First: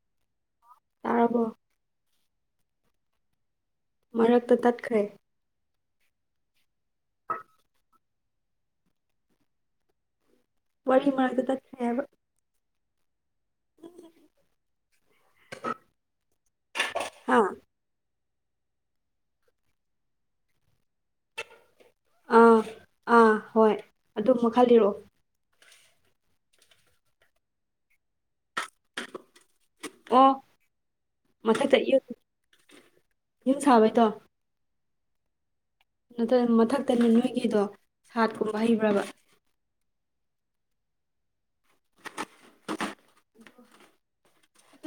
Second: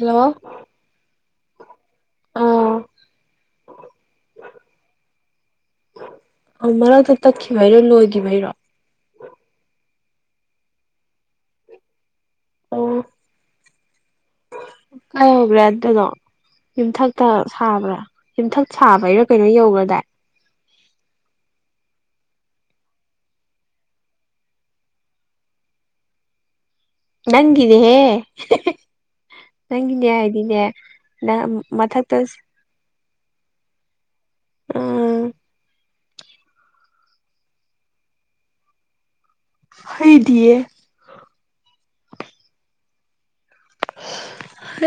hello ꯇꯥꯔꯕꯣ ꯑꯥ ꯃꯔꯛꯇ ꯇꯠꯈ꯭ꯔꯦ ꯑ ꯃꯔꯛꯇ ꯇꯛꯈꯤꯕꯩꯔꯣ ꯂꯣꯏꯈꯤꯕꯩꯔꯣ ꯋꯥꯔꯤ ꯃꯔꯛꯇꯥ ꯇꯠꯈꯔꯦ ꯍꯥꯢꯕ ꯑꯣ ꯀꯥꯏ ꯇꯧꯒ꯭ꯔꯦ ꯑꯗꯨꯗꯣ ꯌꯨꯝꯊꯛ ꯇ ꯍꯥ ꯁꯥꯕ꯭ꯔꯥ ꯌꯨꯝꯊꯛ ꯁꯥꯕꯩꯔꯥ ꯀꯩꯅꯣ ꯌꯧꯒ꯭ꯔꯗꯥꯏ ꯑꯥ ꯑꯥ ꯍꯣꯏ ꯑꯗꯨ ꯃꯈꯥ ꯂꯤꯔꯛꯑꯣ ꯅꯪꯒꯤꯅꯤꯍꯦ ꯅꯪꯒꯤꯅꯦ ꯑꯣ ꯍꯥꯏꯗꯤꯅꯦ ꯅꯪ ꯃꯊꯛꯇ ꯌꯨꯝ ꯁꯥꯕꯩꯗꯣ ꯑꯥ ꯅꯠꯇꯦ ꯃꯊꯛꯇꯅꯦ ꯅꯣꯏꯒꯤꯗꯣ ꯁꯥꯠꯀꯨꯝꯕ ꯍꯩꯕ꯭ꯔꯕ ꯍꯩꯗꯤꯌꯦ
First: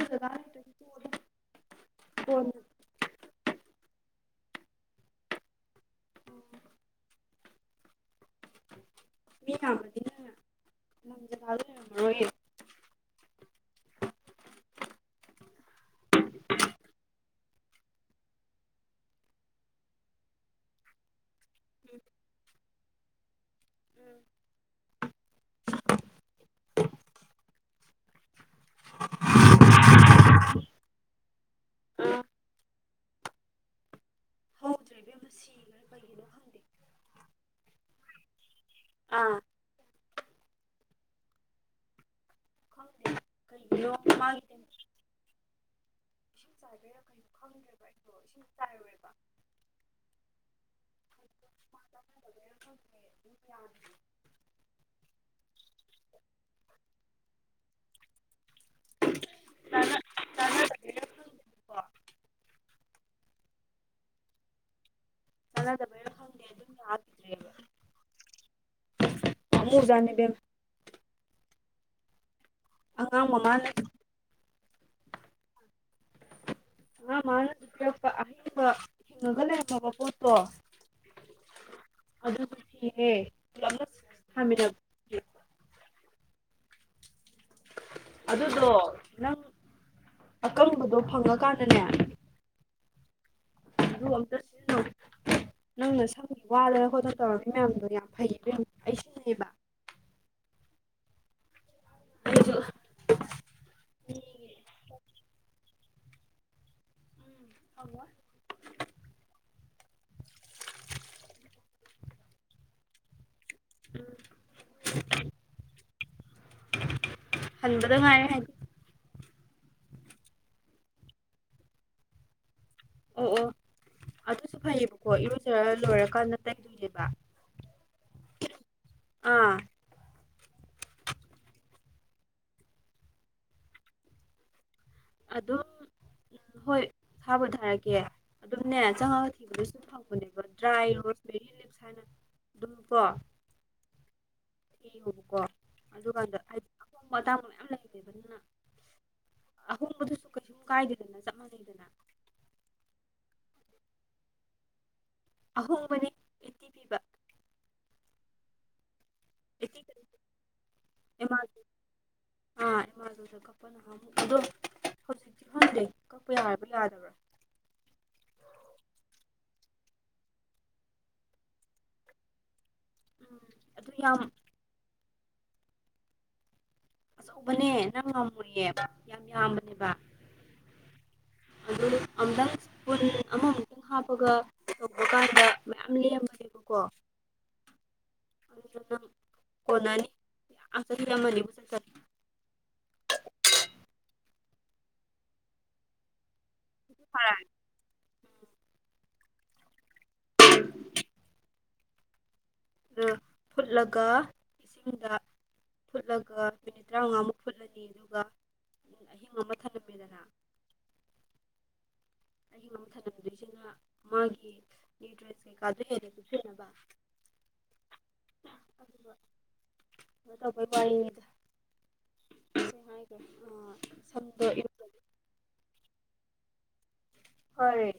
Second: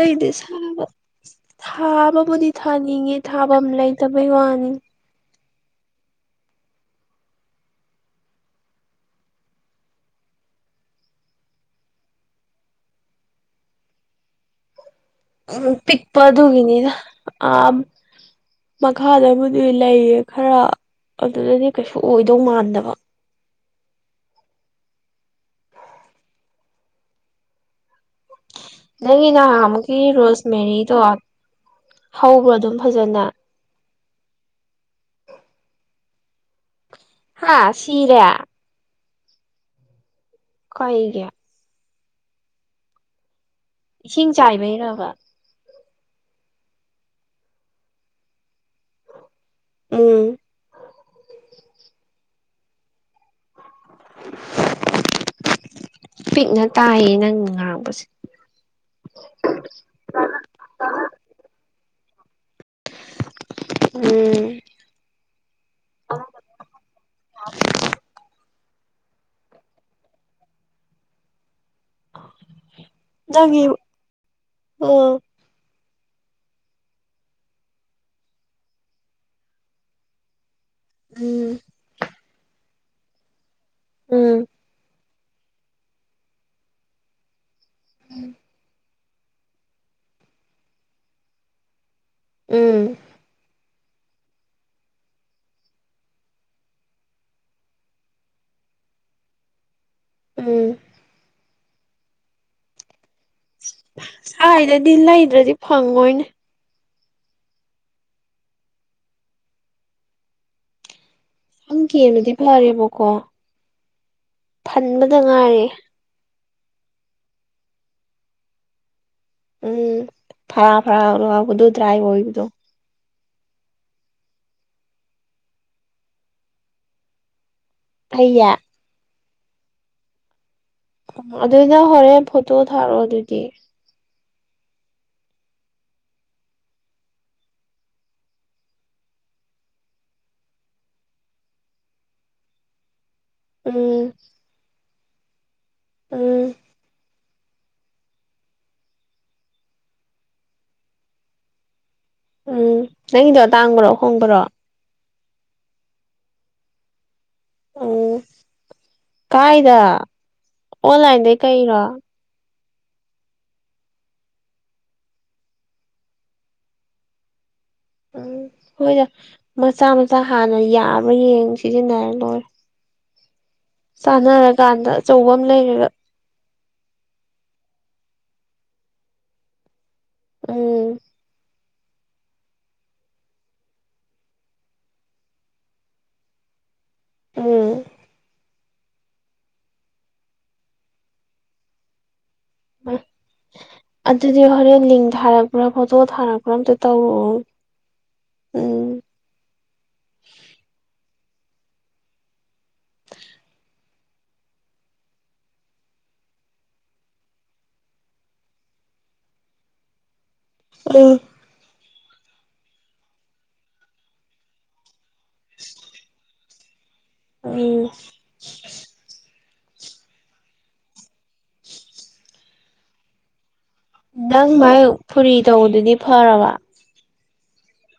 ꯑꯗꯨ ꯖꯒꯥ ꯂꯩꯇ꯭ꯔꯗꯤ ꯁꯥꯕ ꯇꯣꯛꯑꯣꯗ ꯊꯥꯕꯕꯨꯗꯤ ꯊꯥ ꯀꯣꯟꯅ ꯊꯥꯅꯤꯡꯉꯦ ꯊꯥꯐꯝ ꯂꯩꯇꯕꯩ ꯋꯥꯅꯤ ꯃꯤ ꯉꯕꯗꯤꯅ ꯂꯝꯔꯣꯏ [inaudible] ꯄꯤꯛꯄ ꯑꯗꯨꯒꯤꯅꯤꯗ ꯑ ꯃꯈꯥꯗꯕꯨꯗꯤ ꯂꯩꯌꯦ ꯈꯔ ꯑꯗꯨꯗꯗꯤ ꯀꯩꯁꯨ ꯑꯣꯏꯗꯧ ꯃꯥꯟꯗꯕ ꯅꯪꯒꯤ ꯅꯍꯥꯟ ꯑꯃꯨꯛꯒꯤ ꯔꯣꯁ ꯃꯦꯔꯤꯗꯣ ꯑꯥ ꯍꯧꯕ꯭ꯔꯥ ꯑꯗꯨꯝ ꯐꯖꯅ ꯍꯧꯗ꯭ꯔꯦꯕꯦꯝ ꯑꯃ ꯁꯤꯈ꯭ꯔꯥ ꯀꯔꯤꯒꯤꯅꯣ ꯍꯪꯕꯦ [inaudible] ꯍꯥꯥ ꯁꯤꯔꯦ ꯑꯥ ꯀꯩꯒꯤ ꯈꯪꯗꯦ ꯀꯩꯒꯤꯅꯣ ꯏꯁꯤꯡ ꯃꯥꯒꯤ ꯇꯦꯝꯄꯔꯦꯆꯔ ꯆꯥꯏꯕꯩꯔꯕ ꯏꯁꯤꯡ ꯆꯥꯏꯗꯣꯏꯔꯥ ꯀꯩꯅꯣ ꯈꯪꯗ꯭ꯔꯦꯕ ꯑꯩꯗꯣ ꯏꯁꯤꯡ ꯆꯥꯏꯔꯣꯏꯕ ꯎꯝ ꯦ ꯌꯥꯎꯗꯤ [inaudible] ꯄꯤꯛꯅ ꯇꯥꯏꯌꯦ ꯅꯪ ꯉꯥꯡꯕꯁꯦ ꯅ [inaudible] ꯎꯝ ꯆꯅꯥꯗꯔ ꯈꯪꯦ ꯑꯗꯨ ꯍꯀꯗ꯭ꯔꯦꯕ ꯑꯃꯃꯨꯖꯅꯤꯦꯕꯦꯝ [inaudible] ꯑꯉꯥꯡ ꯅꯪꯒꯤ ꯃꯉꯥꯅꯦ ꯑꯣ ꯑ ꯃꯥꯅꯔꯛꯄ ꯑꯍꯤꯡꯕ ꯍꯤꯡꯅꯒꯜꯂꯦꯃꯕ ꯄꯣꯠꯇꯣ ꯎꯝ [inaudible] ꯑꯗꯨꯦ ꯎꯝ [inaudible] ꯑꯗꯨꯗꯣ ꯅꯪ ꯑꯀꯪꯕꯗꯣ ꯐꯪꯉꯀꯥꯟꯗꯅꯦ ꯎꯝ ꯑꯗꯨꯝꯇ ꯁꯤ [inaudible] ꯅꯪꯅ ꯁꯪꯒꯤ ꯋꯥꯗꯅ ꯈꯣꯠꯇꯅ ꯇꯧꯔꯝꯃꯤ ꯃꯌꯥꯝꯗꯣ ꯌꯥꯝ ꯐꯩꯌꯦ ꯃꯌꯥꯝ ꯑꯩ [inaudible] ꯁꯤꯟꯅꯩꯕ ꯎꯝ ꯖ ꯍꯥꯏꯗꯗꯤ ꯂꯩꯗ꯭ꯔꯗꯤ ꯐꯪꯉꯣꯏꯅꯦ ꯍꯃ ꯍꯪ ꯀꯅꯗꯤ ꯐꯔꯦꯕꯣꯀꯣ ꯎꯝ ꯈꯟꯕꯗ ꯉꯥꯏꯔꯦ ꯍꯟꯕꯗꯣ ꯉꯥꯏꯔꯦ ꯍꯥꯏ ꯎꯝ ꯐꯔꯥ ꯐꯔꯥꯗꯨ ꯗ꯭ꯔꯥꯏ ꯑꯣꯏꯗ ꯑꯣ ꯑꯣ ꯑꯗꯨꯁꯨ ꯐꯩꯌꯦꯕꯀꯣ ꯏꯔꯣꯏꯖꯔ ꯂꯣꯏꯔꯀꯥꯟꯗ ꯇꯩꯗꯣꯏꯅꯦꯦꯕ ꯑꯌꯥ ꯑꯥ ꯑꯣ ꯑꯗꯨꯗ ꯍꯣꯔꯦꯟ ꯐꯣꯇꯣ ꯊꯥꯔꯛꯑꯣ ꯑꯗꯨꯗꯤ ꯑꯗꯨꯝ ꯍꯣꯏ ꯊꯥꯕ ꯊꯥꯔꯛꯀꯦ ꯑꯗꯨꯝꯅꯦ ꯆꯪꯉꯛꯒ ꯊꯤꯕꯗ ꯁꯨꯝ ꯐꯪꯧꯕꯅꯦꯕ ꯗ꯭ꯔꯥꯏ ꯔꯣꯁꯕꯦꯔꯤ ꯂꯤꯞꯁ ꯍꯥꯏꯅ ꯑꯗꯨꯝ ꯀꯣ ꯎꯝ ꯌꯦꯉꯣꯕꯀꯣ ꯑꯗꯨꯀꯥꯟꯗ ꯎꯝ ꯍꯥꯏ ꯑꯇꯥꯡꯕ ꯃꯌꯥꯝ ꯂꯩꯔꯦꯕ ꯑꯗꯨꯅ ꯑꯍꯣꯡꯕꯗꯨꯁꯨ ꯀꯩꯁꯨꯝ ꯀꯥꯏꯗꯦꯗꯅ ꯆꯞ ꯃꯥꯟꯅꯩꯗꯅ ꯎꯝ ꯅꯪꯒꯤꯗꯣ ꯇꯥꯡꯕ꯭ꯔꯣ ꯍꯣꯡꯕ꯭ꯔꯣ ꯑꯍꯣ ꯃꯅꯤ ꯎꯝ ꯀꯥꯏꯗ ꯑꯩꯠꯇꯤ ꯑꯣꯟꯂꯥꯏꯟꯗꯩ ꯀꯩꯔꯣ ꯑꯥꯃ ꯇꯧꯖꯒꯣ ꯑꯩꯈꯣꯏ ꯅꯍ ꯑꯃꯨꯛ ꯑꯗꯣ ꯍꯧꯖꯤꯛꯇꯤ ꯍꯪꯗꯦ ꯀꯛꯄ ꯌꯥꯔꯕ ꯌꯥꯗꯕ꯭ꯔꯥ ꯎꯝ ꯍꯣꯏꯗ ꯃꯆꯥ ꯃꯆꯥ ꯍꯥꯟꯅ ꯌꯥꯕ꯭ꯔꯥ ꯌꯦꯡ ꯁꯤꯖꯤꯟꯅꯔ ꯂꯣꯏꯔꯦ ꯎꯝ ꯑꯗꯨ ꯌꯥꯝ ꯆꯥꯟꯅꯔꯀꯥꯟꯗ ꯑꯆꯧꯕ ꯑꯃ ꯂꯩꯔꯦꯕ ꯑꯆꯧꯕꯅꯦ ꯅꯪ ꯉꯝꯃꯨꯌꯦꯕ ꯌꯥꯝ ꯌꯥꯝꯕꯅꯦꯕ ꯎꯝ ꯑꯗꯨ ꯑꯃꯨꯛꯇꯪꯟ ꯑꯃ ꯑꯨꯛꯇꯪ ꯍꯥꯞꯄꯒ ꯇꯧꯕ ꯀꯥꯟꯗ ꯃꯌꯥꯝ ꯂꯦꯝꯃꯅꯦꯕꯀꯣ ꯎꯝ ꯀꯅꯥꯅꯤ ꯑ ꯃꯅꯤꯄꯨꯔ ꯑꯗꯨꯗꯤ ꯍꯣꯔꯦꯟ ꯂꯤꯡ ꯊꯥꯔꯛꯄ꯭ꯔꯥ ꯐꯣꯇꯣ ꯊꯥꯔꯛꯄ꯭ꯔꯥ ꯑꯝꯇ ꯇꯧꯔꯛꯑꯣ ꯎꯝ ꯑꯥ ꯐꯨꯠꯂꯒ ꯏꯁꯤꯡꯗ ꯐꯨꯠꯂꯒ ꯃꯤꯅꯤꯠ ꯇꯔꯥꯃꯉꯥꯃꯨꯛ ꯐꯨꯠꯂꯅꯤ ꯑꯗꯨꯒ ꯑꯍꯤꯡ ꯑꯃ ꯊꯜꯂꯝꯃꯦꯗꯅ ꯎꯝ ꯑꯩꯒꯤ ꯃꯃ ꯊꯜꯂꯝꯗꯣꯏꯁꯤꯅ ꯃꯥꯒꯤ ꯌꯦ ꯗ꯭ꯔꯦꯁ ꯀꯩꯀꯥꯗ ꯍꯔꯀꯁꯨꯅꯕ ꯎ ꯗ ꯍꯥꯏ ꯅꯪ ꯃꯥꯥꯏ ꯐꯨꯔꯤ ꯇꯧꯕꯗꯨꯗꯤ ꯐꯔꯕ ꯍꯣꯏꯦ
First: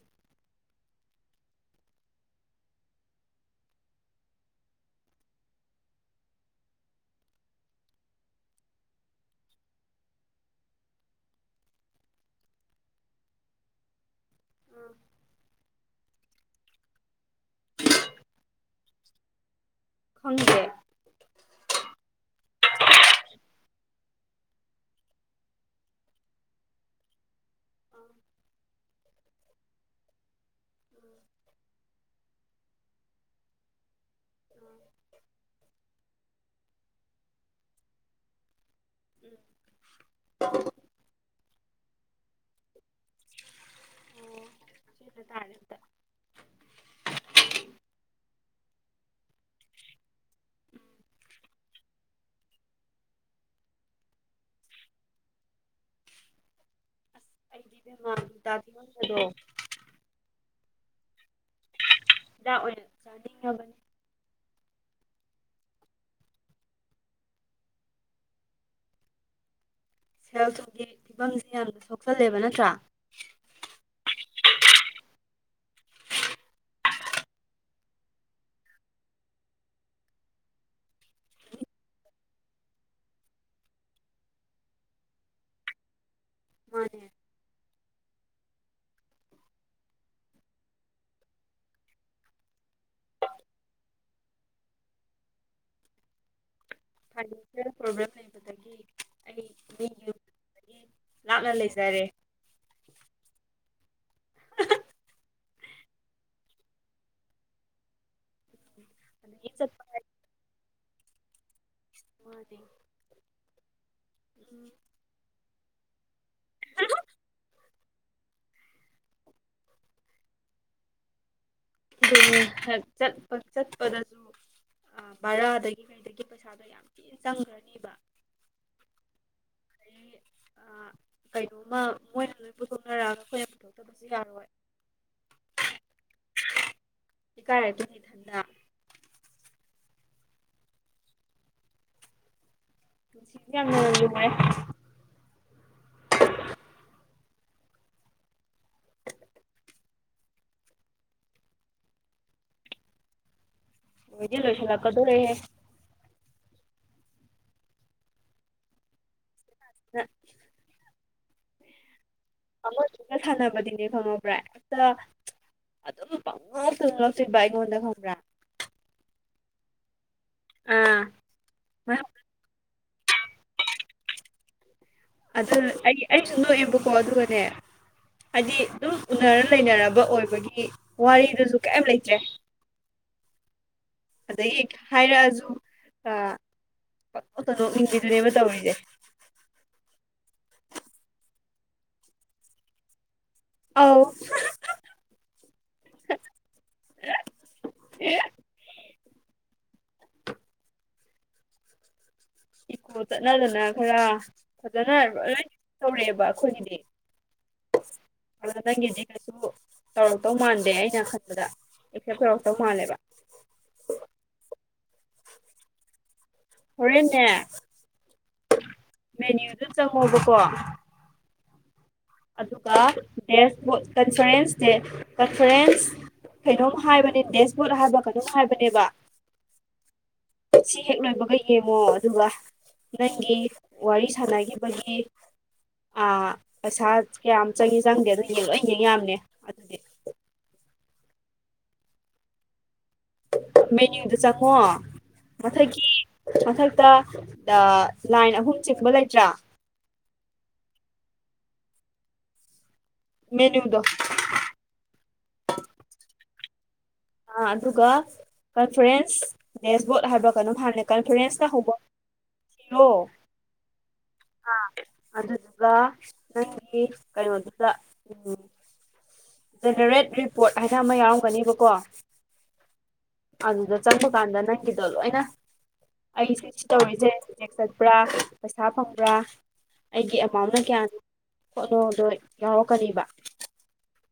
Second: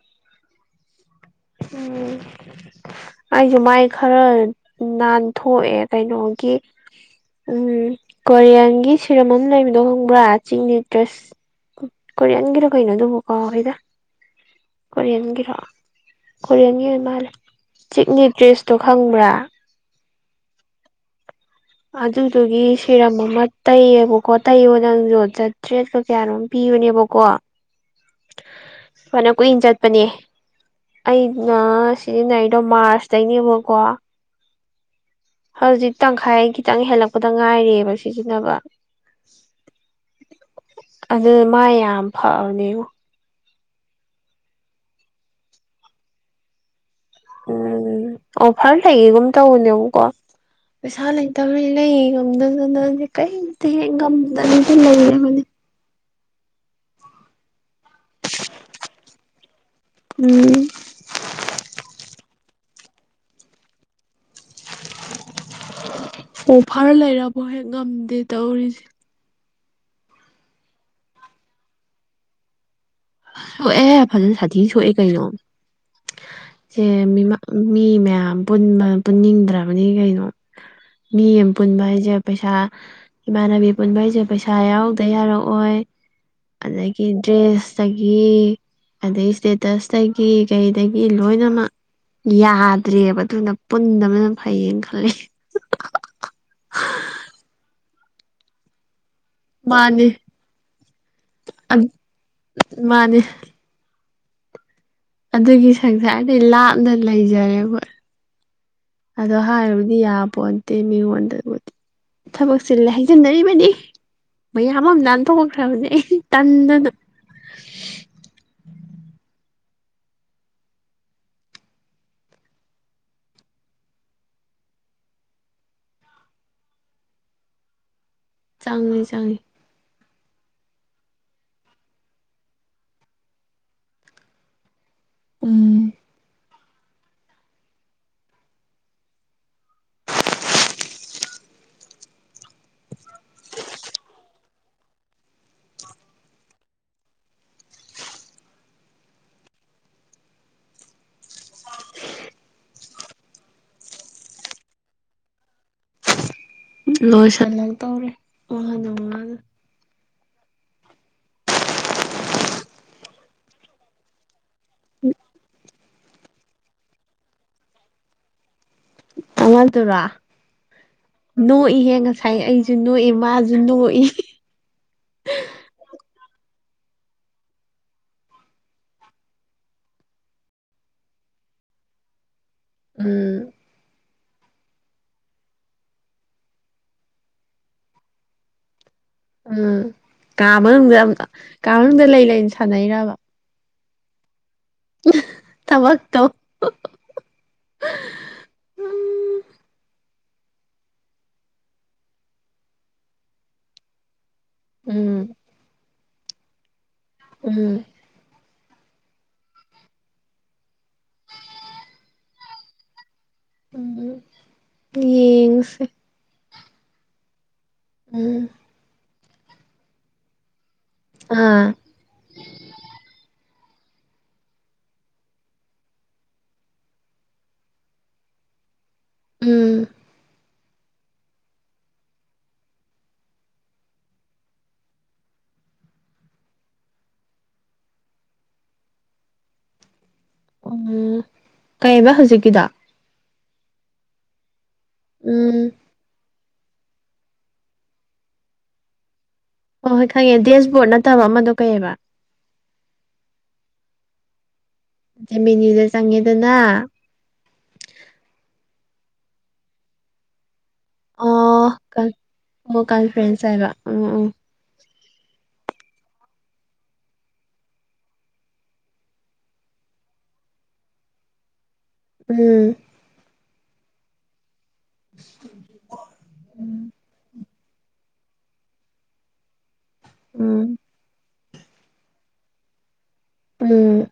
ꯎꯝ ꯑꯩꯁꯨ ꯃꯥꯏ ꯈꯔ ꯅꯥꯟꯊꯣꯛꯑꯦ ꯀꯩꯅꯣꯒꯤ ꯎꯝ ꯀꯣꯔꯤꯌꯥꯟꯒꯤ ꯁꯤꯔꯝ ꯑꯃ ꯂꯩꯕꯗꯣ ꯍꯪꯕ꯭ꯔꯥ ꯆꯤꯡ ꯅ꯭ꯌꯨꯇ꯭ꯔꯁ ꯀꯣꯔꯤꯌꯥꯟꯒꯤꯗꯣ ꯀꯩꯅꯣꯗꯨꯕꯨꯀꯣ ꯍꯗ ꯑꯥ ꯀꯣꯔꯤꯌꯟꯒꯤꯔꯣ ꯀꯣꯔꯤꯌꯟꯒꯤ ꯑꯣꯏꯅ ꯃꯥꯜꯂꯦ ꯆꯤꯛꯅꯤ ꯗ꯭ꯔꯦꯁꯇꯣ ꯈꯪꯕ꯭ꯔꯥ ꯈꯪꯗꯦ ꯑꯗꯨꯗꯨꯒꯤ ꯁꯤꯔꯝ ꯑꯃ ꯇꯩꯌꯦꯕꯀꯣ ꯇꯩꯌꯣ ꯅꯪ ꯌꯣ ꯆꯠꯇ꯭ꯔꯦ ꯀꯥ ꯀꯌꯥꯅꯣꯝ ꯄꯤꯕꯅꯦꯕꯀꯣ ꯐꯅ ꯀꯨꯏꯅ ꯆꯠꯄꯅꯦ ꯑꯩꯅ ꯁꯤꯖꯤꯟꯅꯔꯤꯗꯣ ꯃꯥꯔꯁꯇꯅꯦꯕꯀꯣ ꯍꯧꯖꯤꯛ ꯇꯪꯈꯥꯏꯒꯤ ꯈꯤ ꯇꯪ ꯍꯦꯜꯂꯛꯄꯗ ꯉꯥꯏꯔꯤꯕ ꯁꯤꯖꯤꯟꯅꯕ ꯎꯝ [unintelligible] ꯑꯗꯨ ꯃꯥꯏ ꯌꯥꯝ ꯐꯕꯅꯦꯉꫭ ꯑꯣ ꯁꯤ ꯇꯥꯔꯦ ꯑꯝꯇ ꯎꯝ ꯑꯣꯐꯔ ꯂꯩꯌꯦꯒꯨꯝ ꯇꯧꯕꯅꯦꯕꯀꯣ ꯄꯩꯁꯥ ꯂꯩ ꯇꯧꯏ ꯂꯩ ꯉꯝꯗꯥꯥꯗꯅꯁꯦ ꯀꯔꯤꯝꯇ ꯍꯦꯛ ꯉꯝꯗꯅ ꯇꯤꯟꯅꯔꯅꯤ ꯑꯁ [unintelligible] ꯎꯝ ꯍꯤꯗꯥꯛ ꯑꯣꯏꯅ ꯆꯥꯅꯤꯡꯉꯕꯅꯤ ꯑꯣ ꯐꯔ ꯂꯩꯔꯕꯣ ꯍꯦꯛ ꯉꯝꯗꯦ ꯇꯧꯔꯤꯁꯦ ꯁꯦꯜ ꯊꯨꯝꯒꯤ ꯐꯤꯕꯝꯁꯤ ꯌꯥꯝꯅ ꯁꯣꯛꯆꯜꯂꯦꯕ ꯅꯠꯇ꯭ꯔꯥ ꯁꯣꯛꯑꯦ ꯍꯦ ꯐꯖꯅ ꯁꯥꯊꯤ ꯁꯣꯛꯑꯦ ꯀꯩꯅꯣ ꯁꯦ ꯃꯤ ꯃꯌꯥꯝ ꯄꯨꯟꯕ ꯄꯨꯟꯅꯤꯡꯗ꯭ꯔꯕꯅꯤ ꯀꯩꯅꯣ ꯃꯤ ꯑꯃ ꯄꯨꯟꯕ ꯍꯥꯏꯁꯦ ꯄꯩꯁꯥ ꯏꯃꯥꯟꯅꯕꯤ ꯄꯨꯟꯕ ꯍꯥꯏꯁꯦ ꯄꯩꯁꯥ ꯌꯥꯎꯗ ꯌꯥꯔꯛꯑꯣꯏ ꯃꯥꯅꯦ ꯑꯗꯒꯤ ꯗ꯭ꯔꯦꯁ ꯇꯒꯤ ꯑꯗꯩ ꯏꯁꯇꯦꯇꯁꯇꯒꯤ ꯀꯩꯗꯒꯤ ꯂꯣꯏꯅꯃꯛ ꯌꯥꯗ꯭ꯔꯦꯕ ꯑꯗꯨꯅ ꯄꯨꯟꯗꯕꯅ ꯐꯩꯌꯦꯅ ꯈꯜꯂꯦ ꯐꯥꯏꯅꯥꯟꯁꯤꯌꯦꯜ ꯄ꯭ꯔꯣꯕ꯭ꯂꯦꯝ ꯂꯩꯕꯗꯒꯤ ꯑꯩ ꯃꯤꯒꯤ ꯃꯥꯅꯤ ꯌꯨꯝꯗꯒꯤ ꯂꯥꯞꯅ ꯂꯩꯖꯔꯦ [unintelligible] ꯃꯥꯅꯤ [unintelligible] ꯑꯗꯨꯒꯤ ꯁꯪꯁꯥꯔꯗꯤ ꯂꯥꯞꯅ ꯂꯩꯖꯔꯦ ꯑꯩꯈꫭꯏ ꯑꯗꯣ ꯑꯗꯒꯤ ꯆꯠꯄ ꯍꯥꯏꯕꯨꯗꯤ ꯍꯥꯏꯁꯦ ꯌꯥꯄꯣꯟꯇꯦ ꯃꯤꯉꯣꯟꯗꯕꯨꯗꯤ ꯊꯕꯛ ꯃꯥꯅꯦ ꯆꯤꯟꯂꯦ ꯍꯥꯏꯖꯤꯟꯅꯔꯤꯕꯅꯤ ꯃꯌꯥꯝ ꯑꯃ ꯂꯥꯟ ꯊꯣꯛꯈ꯭ꯔꯕꯅꯦ ꯑꯩ ꯇꯟꯗꯥꯅ [inaudible] [unintelligible] ꯍꯦꯛ ꯆꯠꯄ ꯆꯠꯄꯗꯁꯨ ꯑ ꯕꯔꯥꯗꯒꯤ ꯀꯩꯗꯒꯤ ꯄꯩꯁꯥꯗꯣ ꯌꯥꯝ ꯊꯤꯅ ꯆꯪꯈ꯭ꯔꯅꯤꯕ ꯆꯪꯉꯦ ꯆꯪꯉꯦ ꯑꯗꯒꯤ [inaudible] ꯀꯩꯅꯣꯝꯃ ꯃꯣꯏꯅ ꯂꯣꯏ ꯄꯨꯊꯣꯛꯅꯔꯛꯑꯒ ꯑꯩꯈꯣꯏꯅ ꯄꯨꯊꯣꯛꯇꯕꯁꯨ ꯌꯥꯔꯣꯏ ꯎꯝ ꯏꯀꯥꯏꯔꯛꯈꯤꯅꯤ ꯏꯊꯟꯇ ꯄꯨꯟꯁꯤꯖꯦ ꯌꯥꯝꯅ [unintelligible] ꯂꯨꯔꯦ [inaudible] ꯂꯣꯏꯗꯤ ꯂꯣꯏꯁꯤꯜꯂꯛꯀꯗꯧꯔꯦꯍꯦ ꯂꯣꯁꯜꯂꯛꯇꯣꯔꯦ ꯋꯅꯥ ꯋꯅꯥ [unintelligible] ꯑꯃꯒꯤꯒ ꯁꯥꯟꯅꯕꯗꯤꯅꯦ ꯈꯪꯉꯕ꯭ꯔꯥ ꯍꯦꯛꯇ ꯑꯗꯨꯝ ꯄꯪꯅꯣꯛꯇ ꯅꯣꯉꯇꯣꯏꯕ ꯑꯩꯉꯣꯟꯗ ꯈꯪꯕ꯭ꯔꯥ ꯑꯃꯗꯨꯔꫭ ꯑꯥ ꯅꯣꯛꯏꯍꯦ ꯉꯁꯥꯏ ꯑꯩ ꯖꯨ ꯅꯣꯛꯏ ꯃꯥꯖꯨ ꯅꯣꯛꯏ ꯑꯗꯨ ꯑꯩ ꯑꯩꯁꯨ ꯅꯣꯛꯑꯦꯕꯀꯣ ꯑꯗꯨꯒꯅꯦ ꯍꯥꯏꯗꯤ ꯑꯗꯨꯝ ꯎꯅꯔ ꯂꯩꯅꯔꯕ ꯑꯣꯏꯕꯒꯤ ꯋꯥꯔꯤꯗꯨꯁꯨ ꯀꯩꯝ ꯂꯩꯇ꯭ꯔꯦ ꯎꯝ ꯑꯗꯥꯒꯤ ꯍꯥꯏꯔꯛꯑꯖꯨ ꯑ ꯄꯛꯅꯣꯛꯇ ꯅꯣꯛꯅꯤꯡꯕꯤꯗꯨꯅꯦꯕ ꯇꯧꯔꯤꯁꯦ ꯎꯝ ꯀꯥ ꯃꯅꯨꯡꯗ ꯑꯝ ꯀꯥ ꯃꯅꯨꯡꯗ ꯂꯩ ꯂꯩꯅ ꯁꯥꯟꯅꯩꯔꯕ ꯑꯥꯎ ꯊꯕꯛꯇꯣ ꯎꯝ ꯏꯀꯣ ꯆꯠꯅꯗꯅ ꯈꯔ ꯐꯖꯅ ꯂꯣꯏ ꯇꯧꯔꯛꯑꯦꯕ ꯑꯩꯈꯣꯏꯒꯤꯗꯤ ꯎꯝ ꯑ ꯅꯪꯒꯤꯗꯤ ꯀꯩꯁꯨ ꯇꯧꯔꯛꯇꯧ ꯃꯥꯟꯗꯦ ꯑꯩ [unintelligible] ꯈꯜꯂꯗ ꯑꯦꯛꯁꯦꯞ ꯇꯧꯔꯛꯇꯧ ꯃꯥꯜꯂꯦꯕ ꯎꯝ ꯌꯦꯡꯉꯁꯦ ꯍꯔꯦꯟꯅꯦ ꯎꯝ ꯃꯦꯅ꯭ꯌꯨꯗꯨ ꯆꯪꯉꯣꯕꯀꯣ ꯑꯥ ꯑꯗꯨ ꯗꯦꯁꯕꯣꯗ ꯀꯟꯐꯔꯦꯟ꯭ꯁ ꯗꯦ ꯀꯟꯐꯔꯦꯟꯁ ꯀꯩꯅꯣꯝ ꯍꯥꯏꯕꯅꯦ ꯗꯦꯁꯕꯣꯠ ꯍꯥꯏꯕ ꯀꯩꯅꯣꯝ ꯍꯥꯏꯕꯅꯦꯕ ꯎꯝ ꯁꯤ ꯍꯦꯛ ꯂꯣꯏꯕꯒ ꯌꯦꯡꯉꯣ ꯑꯗꯨꯒ ꯅꯪꯒꯤ ꯋꯥꯔꯤ ꯁꯥꯟꯅꯈꯤꯕꯒꯤ ꯑ ꯄꯩꯁꯥ ꯀꯌꯥꯝ ꯆꯪꯏ ꯆꯪꯗꯦꯗꯣ ꯌꯦꯡ ꯂꯣꯏ ꯌꯦꯡ ꯌꯥꯝꯅꯦ ꯑꯗꯨꯗꯤ ꯎꯝ ꯀꯩꯕ ꯍꯧꯖꯤꯛꯀꯤꯗꯣ ꯃꯦꯅ꯭ꯌꯨꯗ ꯆꯡꯉꯣ ꯎꯝ ꯃꯊꯛꯀꯤ ꯃꯊꯛꯇ ꯂꯥꯏꯟ ꯑꯍꯨꯝ ꯆꯤꯡꯕ ꯂꯩꯇ꯭ꯔꯥ ꯍꯣꯏ ꯍꯣꯏ ꯈꯪꯉꯦ ꯗꯦꯁꯕꯣꯔꯗ ꯅꯠꯇꯕ ꯑꯃꯗꯣ ꯀꯩꯑꯕ ꯃꯦꯅ꯭ꯌꯨꯗꯣ ꯃꯦꯅ꯭ꯌꯨꯗ ꯆꯪꯉꯦꯗꯅ ꯑ ꯑꯗꯨꯒ ꯀꯟꯐ꯭ꯔꯦꯟꯁ ꯗꯦꯁꯕꯣꯠ ꯍꯥꯏꯕ ꯀꯩꯅꯣꯝ ꯍꯥꯕꯅꯦ ꯀꯟꯐ꯭ꯔꯦꯟ꯭ꯁꯅ ꯑꯣ ꯍꯧꯕ [inaudible] ꯑꯣ ꯁꯤꯔꯣ ꯀꯟꯐ꯭ꯔꯦꯟꯁ ꯍꯥꯏꯕ ꯎꯝ ꯑ ꯑꯗꯨꯗꯨꯒ ꯅꯪꯒꯤ ꯀꯩꯅꯣꯗꯨꯗ ꯎꯝ ꯖꯦꯅꯔꯦꯠ ꯔꯤꯄꯣꯔꯠ ꯍꯥꯏꯅ ꯑꯃ ꯌꯥꯎꯔꯝꯒꯅꯤꯕꯀꯣ ꯎꯝ ꯑꯗꯨꯗ ꯆꯪꯄ ꯀꯥꯟꯗ ꯅꯪꯒꯤꯗꯣ ꯂꯣꯏꯅ ꯑꯩꯁꯨ ꯁꯤ ꯇꯧꯔꯤꯁꯦ ꯆꯦꯛ ꯆꯠꯄ꯭ꯔꯥ ꯄꯩꯁꯥ ꯐꯪꯕ꯭ꯔꯥ ꯑꯩꯒꯤ ꯑꯃꯥꯎꯟꯅ ꯎꯝ ꯀꯌꯥꯅꯣ ꯍꯣꯠꯂꯣꯗꯣꯏ ꯌꯥꯎꯔꯣ ꯀꯕꯥ ꯎꯝ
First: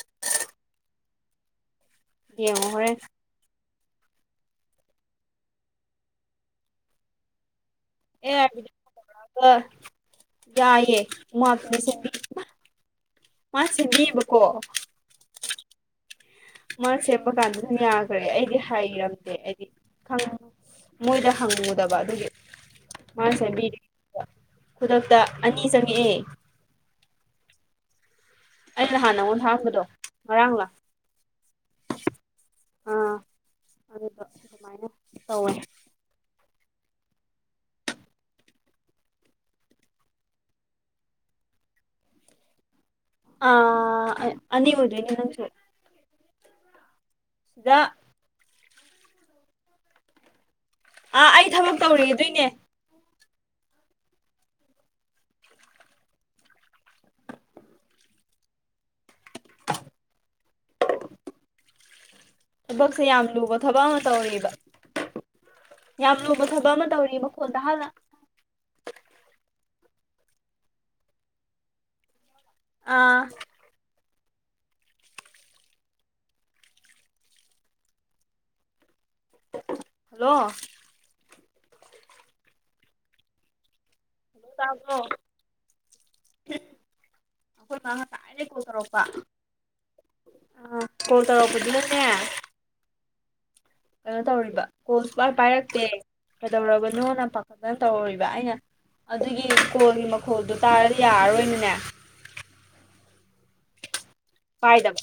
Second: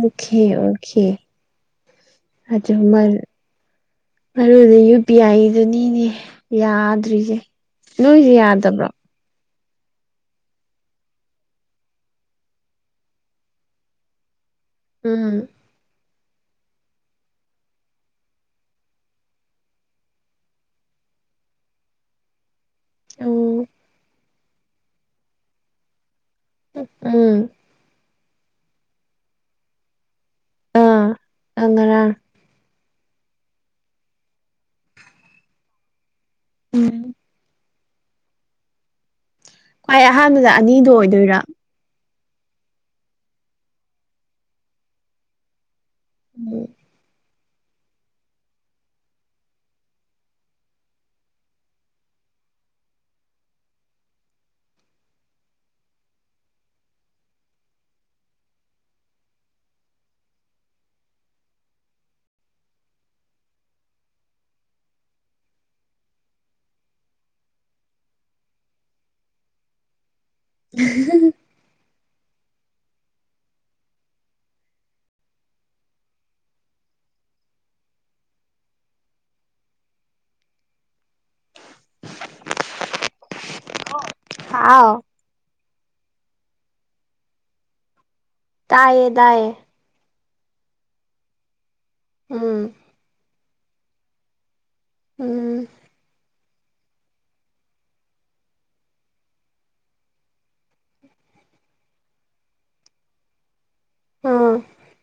ꯃꯈꯦ ꯑꯣ ꯈꯦ ꯍꯥꯏꯖ ꯍꯔ ꯃꯔꯨꯗꯤ ꯌꯨ ꯄꯤ ꯑꯥꯏꯗꯨꯅꯤꯅꯦ ꯌꯥꯗ꯭ꯔꯤꯁꯦ ꯅꯣꯏꯁꯦ ꯌꯥꯗꯕ꯭ꯔꯣ ꯑꯦꯒ ꯌꯥꯏꯑꯌꯦ ꯃꯥ ꯃꯥꯁꯦꯅꯦꯕꯀꯣ ꯎꯝ ꯃꯥ ꯁꯦꯝꯄ ꯀꯥꯟꯗ ꯑꯗꯨꯝ ꯌꯥꯈ꯭ꯔꯦ ꯑꯩꯗꯤ ꯍꯥꯏꯩꯔꯝꯗꯦ ꯑꯩꯗꯤ ꯃꯣꯏꯗ ꯍꯪꯉꯨꯗꯕ ꯑꯗꯨꯒꯤ ꯃꯥ ꯎꯝ ꯆꯕꯤꯔꯤ ꯈꯨꯗꯛꯇ ꯑꯅꯤ ꯆꯪꯉꯛꯑꯦ ꯎꯝ ꯑꯩꯁꯍꯥꯟꯅ ꯑꯩꯉꯣꯟ ꯍꯥꯡꯄꯗꯣ ꯉꯔꯥꯡꯒ ꯑꯉꯔ ꯑꯥ ꯑꯗꯨ ꯑꯗꯨꯃꯥꯏꯅ ꯇꯧꯦ ꯎꯝ ꯈ꯭ꯋꯥꯏ ꯑꯍꯥꯟꯕꯗ ꯑꯅꯤꯗꯣ ꯑꯣꯏꯗꯣꯏꯔꯥ ꯑꯅꯤ ꯎꯗ꯭ꯔꯦꯪꯁꯨ ꯎꯝ [inaudible] ꯑꯥ ꯑꯩ ꯊꯕꯛ ꯇꯧꯔꯦꯗꯣꯏꯅꯦ [inaudible] ꯊꯕꯛꯁꯦ ꯌꯥꯝ ꯂꯨꯕ ꯊꯕꯛ ꯑꯃ ꯇꯧꯔꯤꯕ ꯌꯥꯝ ꯂꯨꯕ ꯊꯕꯛ ꯑꯃ ꯇꯧꯔꯤ ꯃꯈꯣꯟꯗ ꯍꯥꯟꯅ ꯎ ꯑꯥ ꯍꯜꯂꯣ ꯍꯜꯂꯣ ꯍꯥꯎ ꯇꯥꯕ꯭ꯔꯣ ꯑꯩꯈꯣꯏ ꯇꯥꯏꯔ ꯀꯣꯜ ꯇꯧꯔꯛꯄ ꯇꯥꯏꯌꯦ ꯇꯥꯏꯌꯦ ꯑ ꯀꯣꯜ ꯇꯧꯔꯣꯄꯗꯨꯗꯅꯦ ꯎꯝ ꯀꯩꯅꯣ ꯇꯧꯔꯤꯕ ꯀꯣꯜ ꯁꯨ ꯀꯥꯏ ꯎꯝ ꯄꯥꯏꯔꯛꯇꯦ ꯀꯩꯗꯧꯔꯕꯅꯣꯅ ꯄꯥꯈꯠꯠꯇꯅ ꯇꯧꯔꯣꯔꯤꯕ ꯑꯩꯅ ꯑꯗꯨꯒꯤ ꯀꯣꯜꯒꯤ ꯃꯈꯣꯜꯗꯣ ꯇꯥꯔꯗꯤ ꯌꯥꯔꯔꯣꯏꯅꯅꯦ ꯎꯝ ꯄꯥꯏꯗꯕ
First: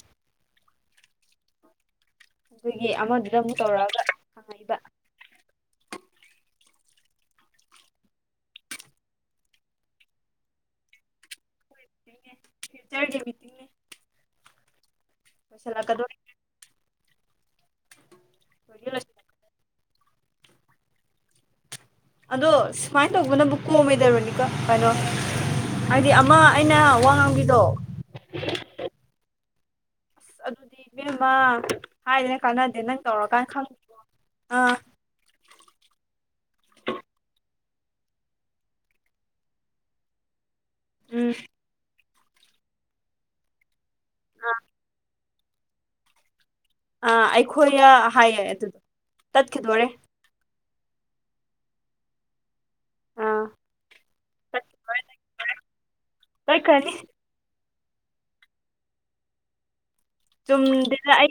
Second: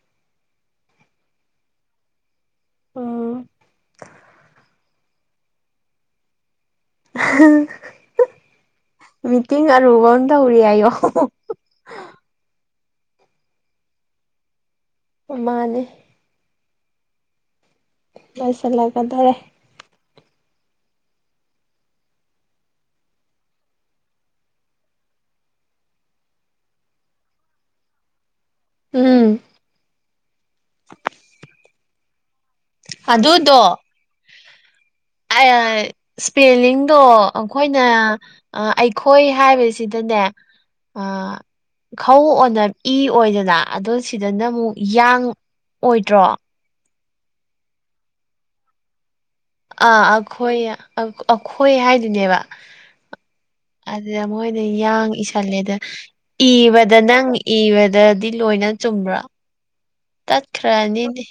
ꯑꯗꯨꯒꯤ ꯑꯃꯗꯨꯗ ꯎꯝ ꯑꯃꯨꯛ ꯇꯧꯔꯛꯑꯒ ꯍꯪꯉꯛꯏꯕ ꯃꯤꯇꯤꯡ ꯑꯔꯨꯕꯅ ꯇꯧꯔꯤ ꯍꯥꯏꯌꯣ ꯐꯆꯔꯒꯦꯕꯤꯇ ꯃꯥꯅꯦ ꯂꯣꯏꯁꯤꯜꯂꯛꯀꯗꯣꯔꯦ ꯂꯣꯏꯗꯤ ꯃꯣꯏꯁꯤꯜꯂꯛꯒꯗꯧꯔꯦ ꯂꯣꯏꯁꯤꯜꯂꯛꯀꯗꯣꯔꯦ ꯑꯗꯣ ꯁꯨꯃꯥꯏꯅ ꯇꯧꯕꯅꯕꯨ ꯀꯣꯝꯃꯦꯗ ꯔꯣꯅꯤꯀꯥ ꯀꯩꯅꯣ ꯍꯥꯏꯗꯤ ꯑꯃ ꯑꯩꯅ ꯋꯥ ꯉꯥꯡꯕꯤꯗꯣ ꯎꯝ ꯑꯁ ꯑꯗꯨꯗꯤ ꯏꯕꯦꯝꯃ ꯍꯥꯏꯗꯦꯅ ꯀꯥꯟꯅꯗꯦ ꯅꯪ ꯇꯧꯔꯀꯥꯟ ꯑꯗꯨꯗꯣ ꯈꯪꯅꯤ ꯑꯥ ꯏꯁꯄꯦꯂꯤꯡꯗꯣ ꯑꯩꯈꯣꯏꯅ ꯑꯩꯈꯣꯏ ꯍꯥꯏꯕꯁꯤꯗꯅꯦ ꯎꯝ ꯑ ꯈꯣꯏ ꯑꯣꯏꯗꯅ ꯑꯗꯣ ꯁꯤꯗꯅ ꯑꯃꯨꯛ ꯌꯥꯡ ꯑꯣꯏꯗ꯭ꯔꯣ ꯑ ꯑꯩꯈꯣꯏ ꯌꯥ ꯍꯥꯏ ꯑꯗꯨꯗꯣ ꯇꯠꯈꯤꯗꯣꯔꯦ ꯑꯥ ꯑꯩꯈꯣꯏ ꯑꯩꯈꯣꯏ ꯍꯥꯏꯗꯨꯅꯦꯕ ꯑꯥ ꯑꯗꯨꯗ ꯃꯣꯏꯅ ꯇꯠꯈꯤꯗꯣꯔꯦ ꯌꯥꯡ ꯏꯁꯁꯜꯂꯦꯗ ꯇꯠꯈ꯭ꯔꯅꯤ ꯏꯕꯗ ꯅꯪ ꯏꯕꯗꯗꯤ ꯂꯣꯏꯅ ꯆꯨꯝꯕ꯭ꯔꯥ ꯆꯨꯝꯗꯦꯗ ꯇꯠꯈ꯭ꯔꯅꯤꯗꯤ ꯑꯩ